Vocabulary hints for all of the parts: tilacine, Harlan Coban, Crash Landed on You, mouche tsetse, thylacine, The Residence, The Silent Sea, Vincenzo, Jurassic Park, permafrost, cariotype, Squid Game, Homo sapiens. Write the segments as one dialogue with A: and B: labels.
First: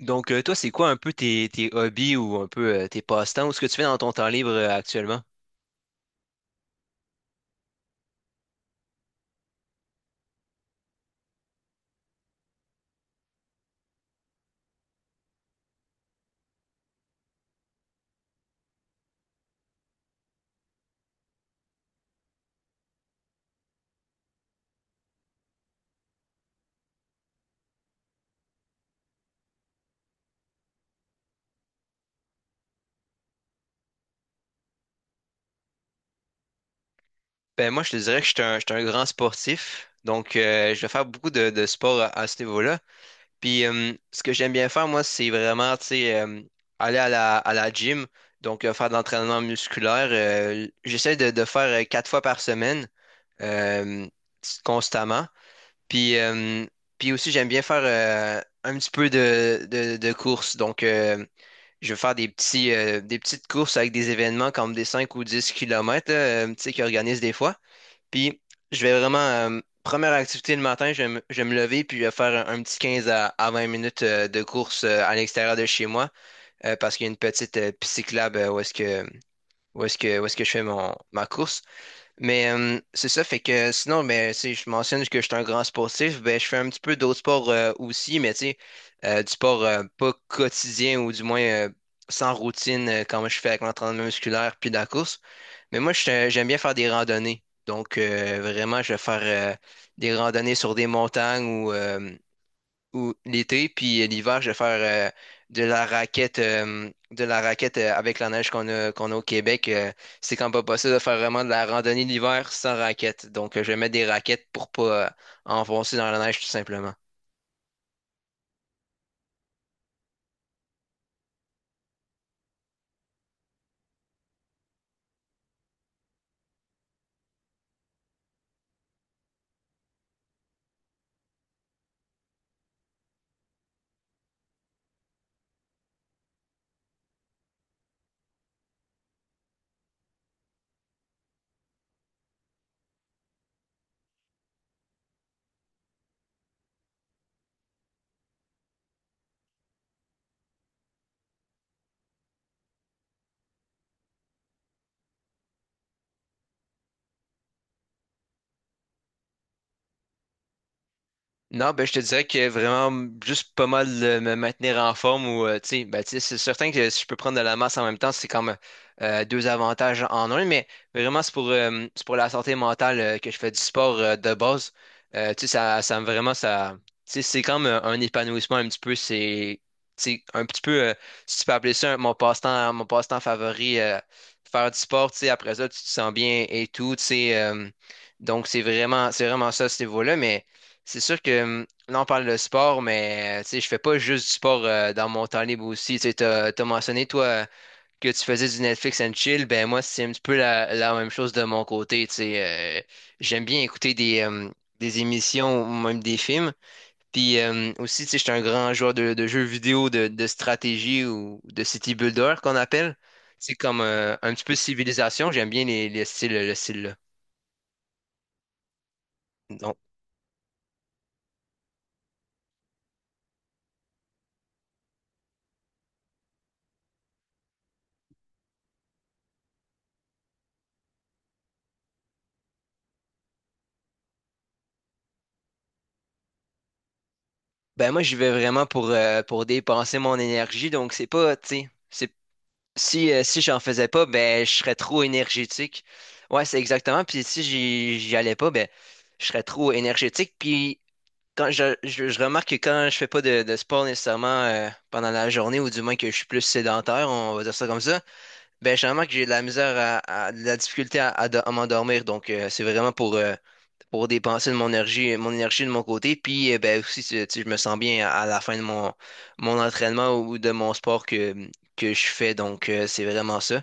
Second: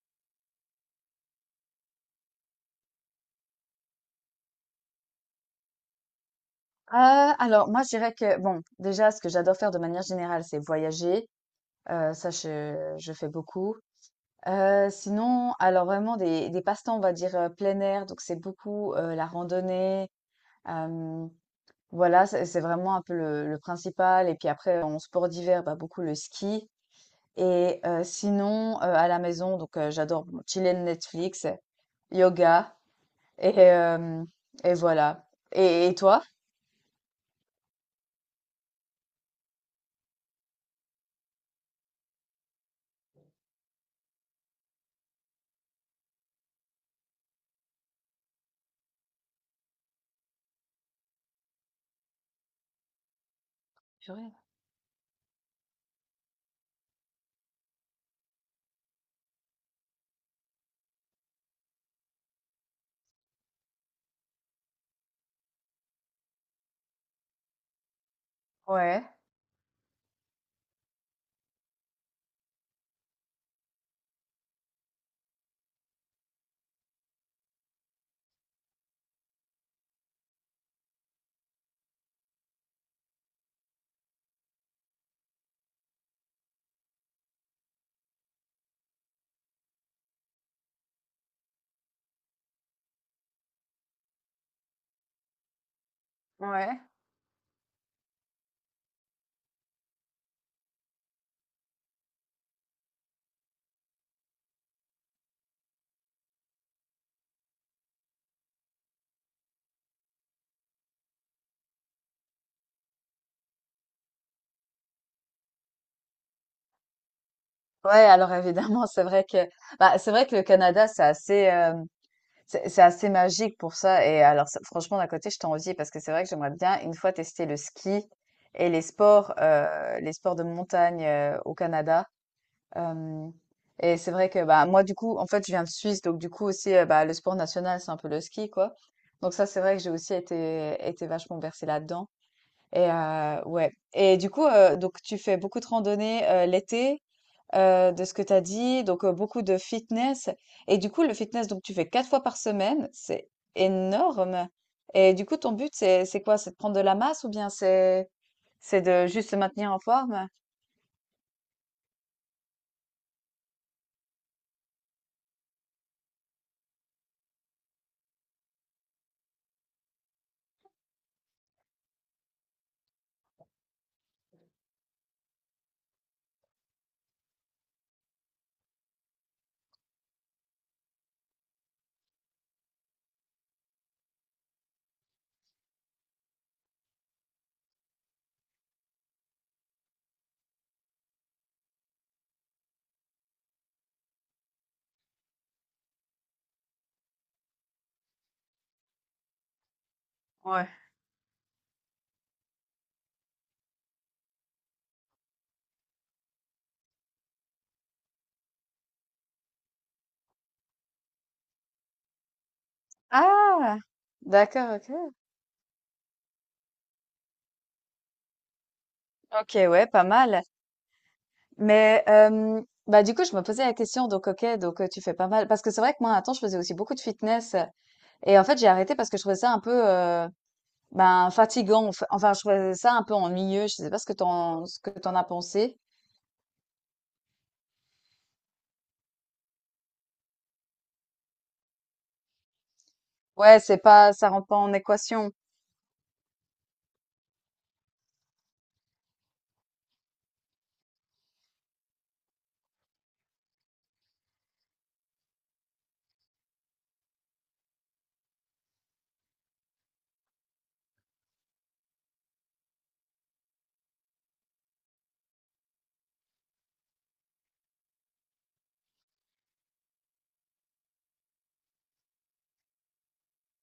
A: Donc, toi, c'est quoi un peu tes hobbies ou un peu, tes passe-temps ou ce que tu fais dans ton temps libre, actuellement?
B: Alors moi je dirais que bon, déjà ce que j'adore faire de manière générale, c'est voyager, ça je fais beaucoup. Sinon, alors vraiment des passe-temps, on va dire, plein air, donc c'est beaucoup, la randonnée, hem, voilà, c'est vraiment un peu le principal et puis après en sport d'hiver, bah, beaucoup le ski et sinon, à la maison, donc j'adore bon chiller Netflix, yoga et hem et voilà et toi?
A: Ben moi, je te dirais que je suis un grand sportif, donc, je vais faire beaucoup de sport à ce niveau-là. Puis, ce que j'aime bien faire, moi, c'est vraiment, tu sais, aller à la gym, donc, faire de l'entraînement musculaire. J'essaie de faire, quatre fois par semaine, euh,
B: Purée.
A: constamment. Puis, euh, puis, aussi, j'aime bien faire, un petit peu de course. Donc, je vais faire des petites courses avec des événements comme des 5 ou 10 kilomètres, là, tu sais, qu'ils organisent des fois. Puis, je vais
B: Ouais,
A: vraiment, première activité le matin, je vais me lever, puis je vais faire un petit 15 à 20 minutes, de course, à l'extérieur de chez moi, parce qu'il y a une petite, piste cyclable, où est-ce que, où est-ce que, où est-ce que je fais ma course. Mais, c'est ça, fait que sinon, mais, tu sais, je mentionne que je suis un grand sportif, ben, je fais un petit peu d'autres sports, aussi, mais tu sais, du sport, pas quotidien ou du moins, sans routine, comme je fais avec l'entraînement musculaire puis la course. Mais moi, j'aime bien faire
B: ouais.
A: des randonnées. Donc, vraiment, je vais faire, des randonnées sur des montagnes ou l'été, puis, l'hiver, je vais faire, de la raquette, avec la neige qu'on a au Québec. C'est quand même pas possible de faire vraiment de la randonnée l'hiver sans raquette. Donc, je vais mettre des raquettes pour pas, enfoncer dans la neige, tout simplement.
B: Ouais, alors évidemment, c'est vrai que bah, c'est vrai que le Canada, c'est assez c'est assez magique pour ça. Et alors, franchement, d'un côté, je t'envie parce que c'est vrai que j'aimerais bien une fois tester le ski et les sports de montagne au Canada. Euh, et c'est vrai que bah moi, du coup, en fait, je viens de Suisse, donc du coup aussi, bah, le sport national, c'est un peu le ski, quoi. Donc ça, c'est vrai que j'ai aussi été vachement bercée là-dedans. Et ouais. Et du coup, donc tu fais beaucoup de randonnées l'été, de ce que tu as dit, donc beaucoup de fitness. Et du coup, le fitness, donc tu fais 4 fois par semaine, c'est énorme. Et du coup, ton but, c'est quoi? C'est de prendre de la masse ou bien c'est de juste se maintenir en forme?
A: Non, ben, je te dirais que vraiment, juste pas mal, me maintenir en forme ou, tu sais, ben, tu sais, c'est certain que si je peux prendre de la masse en même temps, c'est comme, deux avantages en un, mais vraiment, c'est pour la santé mentale, que je fais du sport, de base. Tu sais, ça, vraiment, ça, tu sais, c'est comme, un épanouissement un petit peu, c'est, tu sais, un petit peu, si tu peux appeler ça mon passe-temps favori, faire du sport, tu sais, après ça, tu te sens bien et tout, tu sais, donc c'est vraiment ça, ce niveau-là, mais. C'est sûr que, là, on parle de sport, mais, tu sais, je fais pas juste du sport, dans mon temps libre aussi. Tu sais, t'as mentionné, toi, que tu faisais du Netflix and chill. Ben, moi, c'est un petit peu
B: Ouais.
A: la même chose de mon côté. Tu sais, j'aime bien écouter des émissions ou même des films. Puis, aussi, tu sais, j'étais un grand joueur de jeux vidéo de stratégie ou de city builder qu'on appelle. C'est
B: Ah,
A: comme, un petit peu
B: d'accord, ok.
A: civilisation. J'aime bien le style-là.
B: Ok, ouais, pas mal. Mais bah du coup, je me posais la question, donc ok, donc tu fais pas mal. Parce que c'est vrai que moi, un temps, je faisais aussi beaucoup de fitness. Et en fait, j'ai arrêté parce que je trouvais ça un peu, ben, fatigant, enfin, je trouvais ça un peu ennuyeux. Je sais pas ce que t'en, ce que t'en as pensé.
A: Ben moi, j'y vais vraiment pour dépenser mon énergie. Donc, c'est pas, tu sais, c'est, si j'en
B: Ouais, c'est
A: faisais pas,
B: pas, ça
A: ben,
B: rentre
A: je
B: pas en
A: serais trop
B: équation.
A: énergétique. Ouais, c'est exactement. Puis si j'y allais pas, ben, je serais trop énergétique. Puis quand je remarque que quand je fais pas de sport nécessairement, pendant la journée, ou du moins que je suis plus sédentaire, on va dire ça comme ça, ben, je remarque que j'ai de la misère de la difficulté à m'endormir. Donc, c'est vraiment pour dépenser de mon énergie de mon côté. Puis, ben, aussi, tu sais, je me sens bien à la fin de mon entraînement ou de mon sport que je fais. Donc, c'est vraiment ça.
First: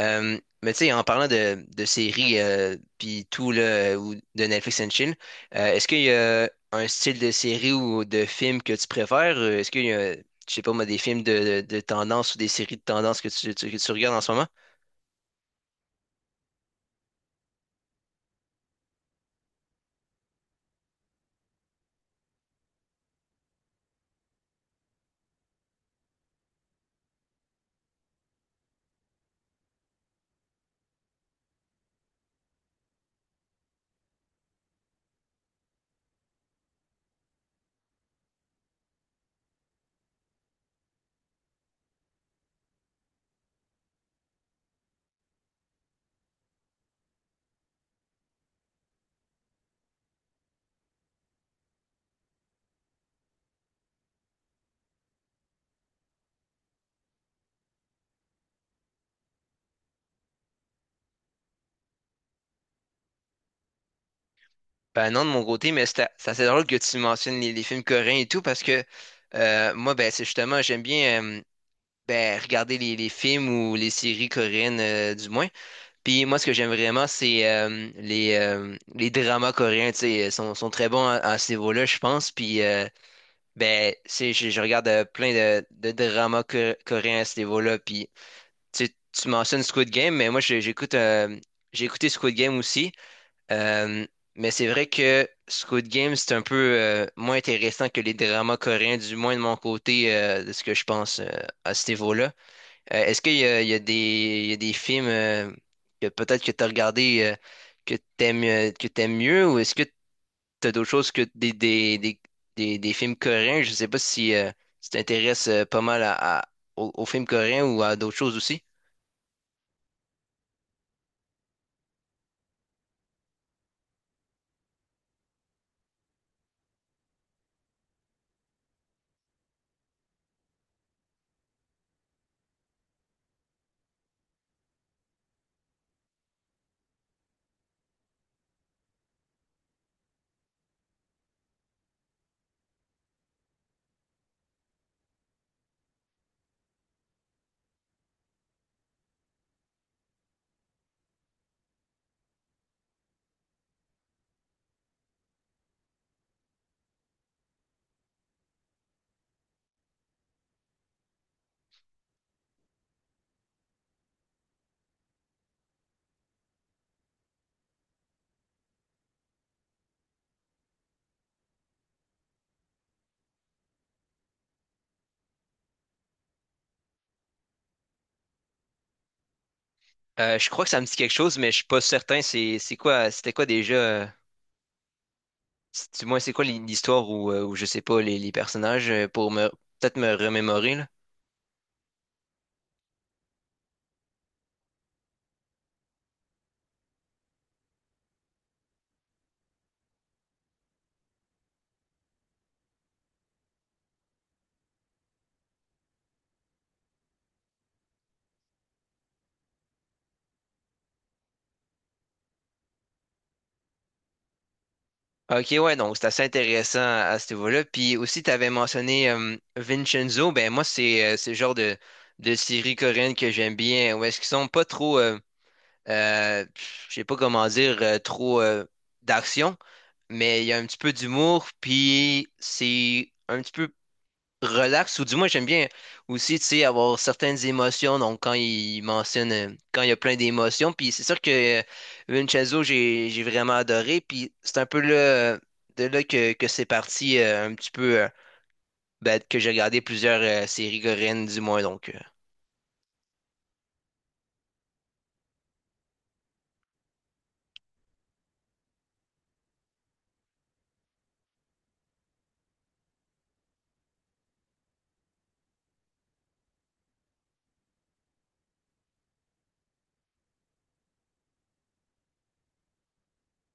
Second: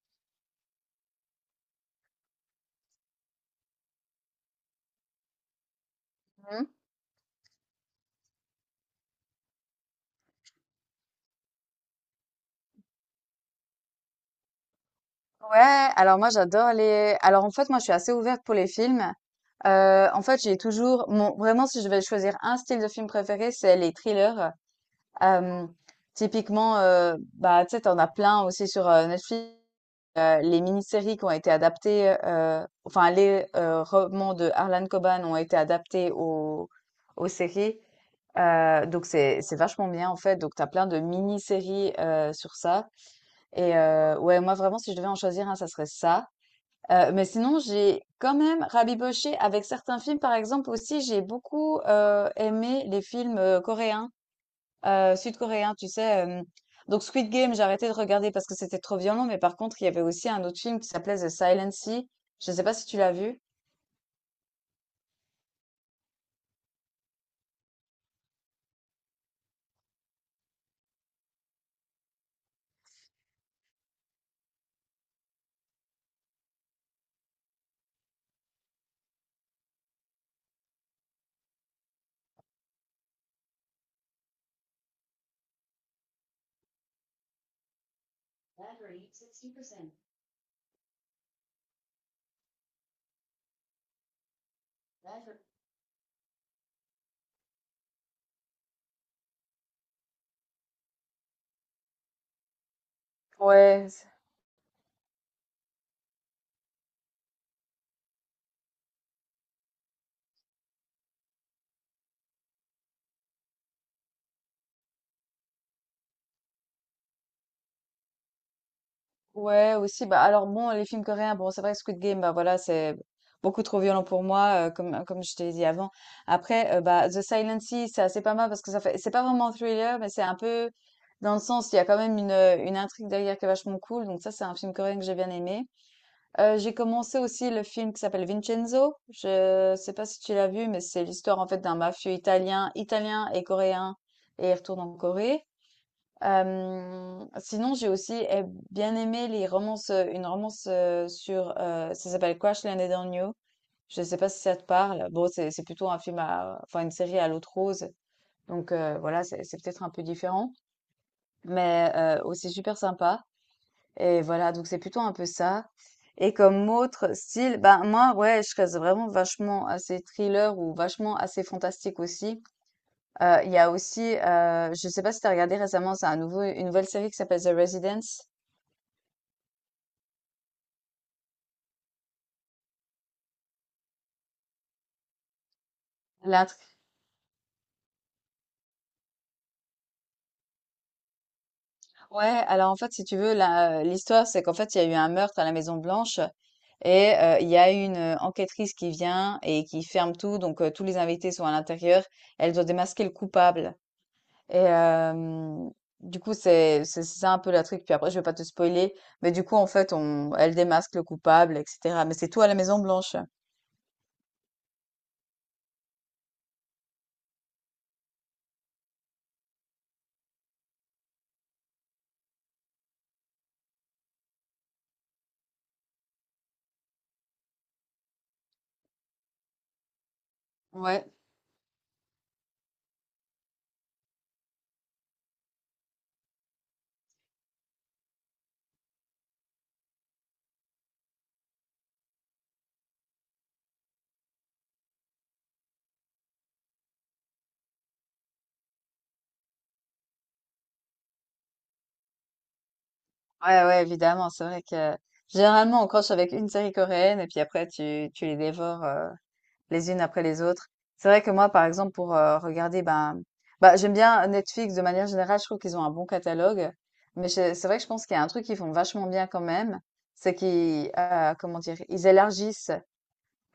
A: Mais tu sais, en parlant de séries, puis tout, là, ou de Netflix and Chill, est-ce qu'il y a
B: Mhm.
A: un style de série ou de film que tu préfères? Est-ce qu'il y a, je sais pas moi, des films de tendance ou des séries de tendance que tu regardes en ce moment?
B: Ouais, alors moi, alors en fait, moi, je suis assez ouverte pour les films. En fait, j'ai toujours, mon, vraiment, si je vais choisir un style de film préféré, c'est les thrillers. Euh, Typiquement, bah, tu sais, t'en as plein aussi sur Netflix. Les mini-séries qui ont été adaptées, enfin, les romans de Harlan Coban ont été adaptés aux séries. Donc c'est vachement bien en fait. Donc t'as plein de mini-séries sur ça. Et ouais, moi vraiment si je devais en choisir un, ça serait ça. Mais sinon j'ai quand même rabiboché avec certains films par exemple aussi. J'ai beaucoup aimé les films coréens, sud-coréen, tu sais. Donc Squid Game, j'ai arrêté de regarder parce que c'était trop violent, mais par contre, il y avait aussi un autre film qui s'appelait The Silent Sea. Je ne sais pas si tu l'as vu.
A: Ben non, de mon côté, mais c'est assez drôle que tu mentionnes les films coréens et tout, parce que, moi, ben, c'est justement, j'aime bien, ben, regarder les films ou les séries coréennes, du moins. Puis moi, ce que j'aime vraiment, c'est, les dramas coréens, tu sais, ils sont très bons à ce niveau-là, je pense. Puis, ben, c'est, je regarde, plein de dramas coréens à ce niveau-là. Puis tu, sais, tu mentionnes Squid Game, mais moi, j'ai écouté Squid Game aussi. Euh, mais c'est vrai que Squid Game, c'est un peu, moins intéressant que les dramas coréens, du moins de mon côté, de ce que je pense, à ce niveau-là. Est-ce qu'il y a, il y a
B: Ouais, c'est-
A: des, il y a des films, que peut-être que tu as regardé, que t'aimes mieux ou est-ce que tu as d'autres choses que des films coréens? Je sais pas si, tu t'intéresses, pas mal aux films coréens ou à d'autres choses aussi.
B: Ouais, aussi. Bah, alors bon, les films coréens, bon, c'est vrai que Squid Game, bah voilà, c'est beaucoup trop violent pour moi, comme je t'ai dit avant. Après, bah, The Silent Sea, c'est assez pas mal parce que ça fait, c'est pas vraiment un thriller, mais c'est un peu dans le sens, il y a quand même une intrigue derrière qui est vachement cool. Donc ça, c'est un film coréen que j'ai bien aimé. J'ai commencé aussi le film qui s'appelle Vincenzo. Je sais pas si tu l'as vu, mais c'est l'histoire en fait d'un mafieux italien, italien et coréen, et il retourne en Corée. Sinon, j'ai aussi bien aimé les romances, une romance sur, ça s'appelle Crash Landed on You. Je sais pas si ça te parle. Bon, c'est plutôt un film à, enfin une série à l'autre rose. Donc voilà, c'est peut-être un peu différent, mais aussi super sympa. Et voilà, donc c'est plutôt un peu ça. Et comme autre style, ben moi, ouais, je reste vraiment vachement assez thriller ou vachement assez fantastique aussi. Il y a aussi, je sais pas si t'as regardé récemment, c'est un nouveau, une nouvelle série qui s'appelle The Residence.
A: Je crois que ça me dit quelque chose, mais je suis pas certain. C'est quoi, c'était quoi déjà? Du moins, c'est quoi l'histoire ou je sais pas les personnages, pour me peut-être me remémorer là.
B: Ouais, alors en fait, si tu veux, l'histoire, c'est qu'en fait, il y a eu un meurtre à la Maison Blanche et il y a une enquêtrice qui vient et qui ferme tout. Donc, tous les invités sont à l'intérieur. Elle doit démasquer le coupable. Et du coup, c'est ça un peu la truc. Puis après, je vais pas te spoiler, mais du coup, en fait, on elle démasque le coupable et cetera. Mais c'est tout à la Maison Blanche.
A: Ok, ouais, donc c'est assez intéressant à ce niveau-là. Puis aussi, tu avais mentionné, Vincenzo. Ben moi, c'est le genre de série coréenne que j'aime bien. Où est-ce qu'ils sont pas trop, je sais pas comment dire, trop, d'action, mais il y a un petit peu
B: Ouais.
A: d'humour. Puis c'est un petit peu relax, ou du moins j'aime bien aussi, tu sais, avoir certaines émotions, donc quand il y a plein d'émotions, puis c'est sûr que, Vincenzo, j'ai vraiment adoré, puis c'est un peu là, de là que c'est parti, un petit peu, ben, que j'ai regardé plusieurs, séries coréennes du moins, donc...
B: Ouais, ouais, évidemment. C'est vrai que généralement, on croche avec une série coréenne et puis après tu les dévores, les unes après les autres. C'est vrai que moi, par exemple, pour regarder, ben, bah, j'aime bien Netflix de manière générale. Je trouve qu'ils ont un bon catalogue, mais c'est vrai que je pense qu'il y a un truc qu'ils font vachement bien quand même, c'est qu'ils, comment dire, ils élargissent.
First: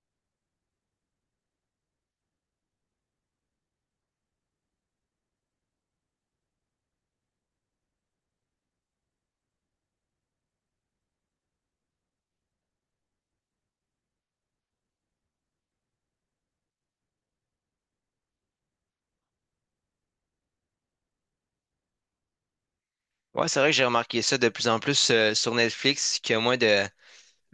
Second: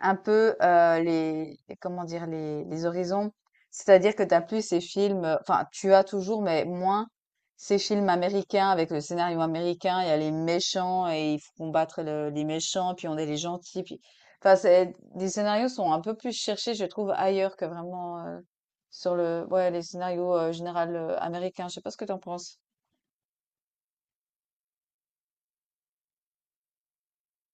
B: Un peu, comment dire? Les horizons. C'est-à-dire que t'as plus ces films, enfin, tu as toujours, mais moins ces films américains avec le scénario américain. Il y a les méchants et il faut combattre le les méchants, puis on est les gentils, puis enfin, c'est les scénarios sont un peu plus cherchés, je trouve, ailleurs que vraiment, sur le ouais, les scénarios, général, américains. Je sais pas ce que t'en penses?
A: Ouais, c'est vrai que j'ai remarqué ça de plus en plus, sur Netflix, qu'il y a moins de,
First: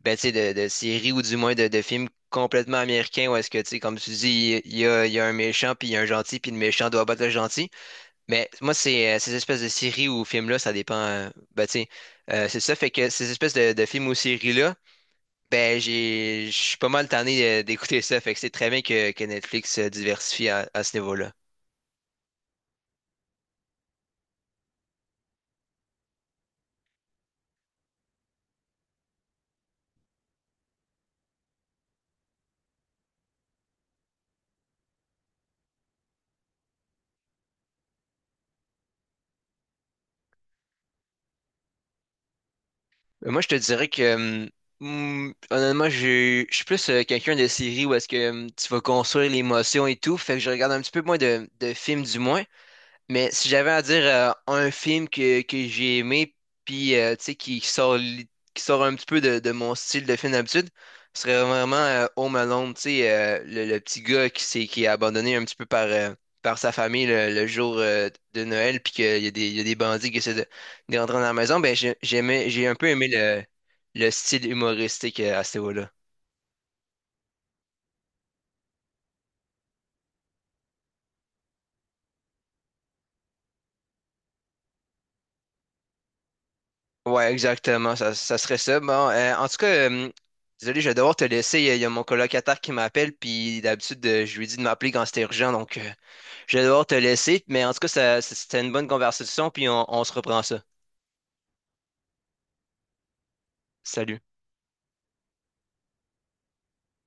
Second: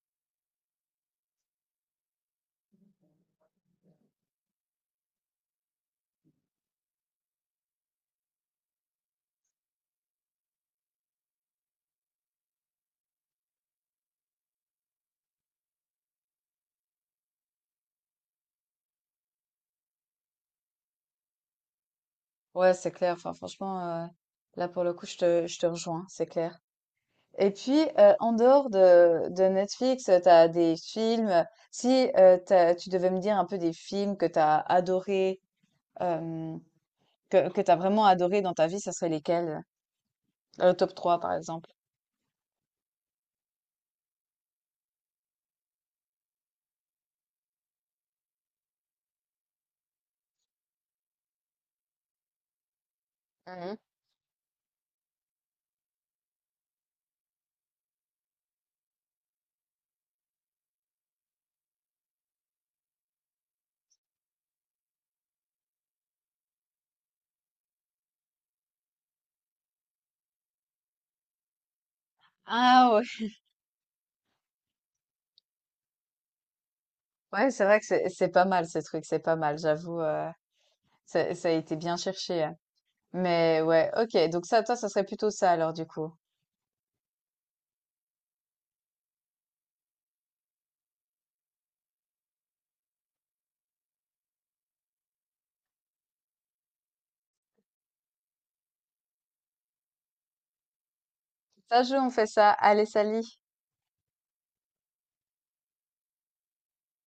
A: ben, tu sais, de séries ou du moins de films complètement américains où est-ce que, tu sais, comme tu dis, il y a un méchant, puis il y a un gentil, puis le méchant doit battre le gentil. Mais moi, c'est, ces espèces de séries ou films-là, ça dépend. Ben, tu sais, c'est ça, fait que ces espèces de films ou séries-là, ben, je suis pas mal tanné, d'écouter ça, fait que c'est très bien que Netflix se diversifie à ce niveau-là.
B: Ouais, c'est clair. Enfin, franchement, heu, là, pour le coup, je te rejoins, c'est clair. Et puis, en dehors de Netflix, tu as des films si, tu devais me dire un peu des films que tu as adorés, hem, que tu as vraiment adoré dans ta vie, ça serait lesquels? Le top trois par exemple.
A: Moi, je te dirais que, honnêtement, je suis plus, quelqu'un de série où est-ce que, tu vas construire l'émotion et tout, fait que je regarde un petit peu moins de films du moins. Mais si j'avais
B: Mmh.
A: à dire, un film que j'ai aimé, puis, tu sais, qui sort un petit peu de mon style de film d'habitude, ce serait vraiment, Home Alone, tu sais, le petit gars qui est abandonné un petit peu par sa famille le jour, de Noël, puis qu'il y a des, il y a des bandits qui essaient de rentrer dans la maison. Ben, j'ai un peu
B: Ah
A: aimé
B: ouais!
A: le style humoristique, à ce niveau-là.
B: Ouais, c'est vrai que c'est pas mal ce truc, c'est pas mal, j'avoue, ça a été bien cherché, hein. Mais ouais, OK, donc ça, toi, ça serait plutôt ça alors du coup.
A: Ouais, exactement, ça serait ça. Bon, en tout cas, désolé, je vais devoir te laisser. Il y a mon colocataire qui m'appelle, puis d'habitude, je lui dis de m'appeler quand c'est urgent, donc, je vais devoir te laisser. Mais en tout cas, ça, c'était une bonne conversation, puis on se reprend ça.
B: Ça joue, on fait ça. Allez, salut!
A: Salut.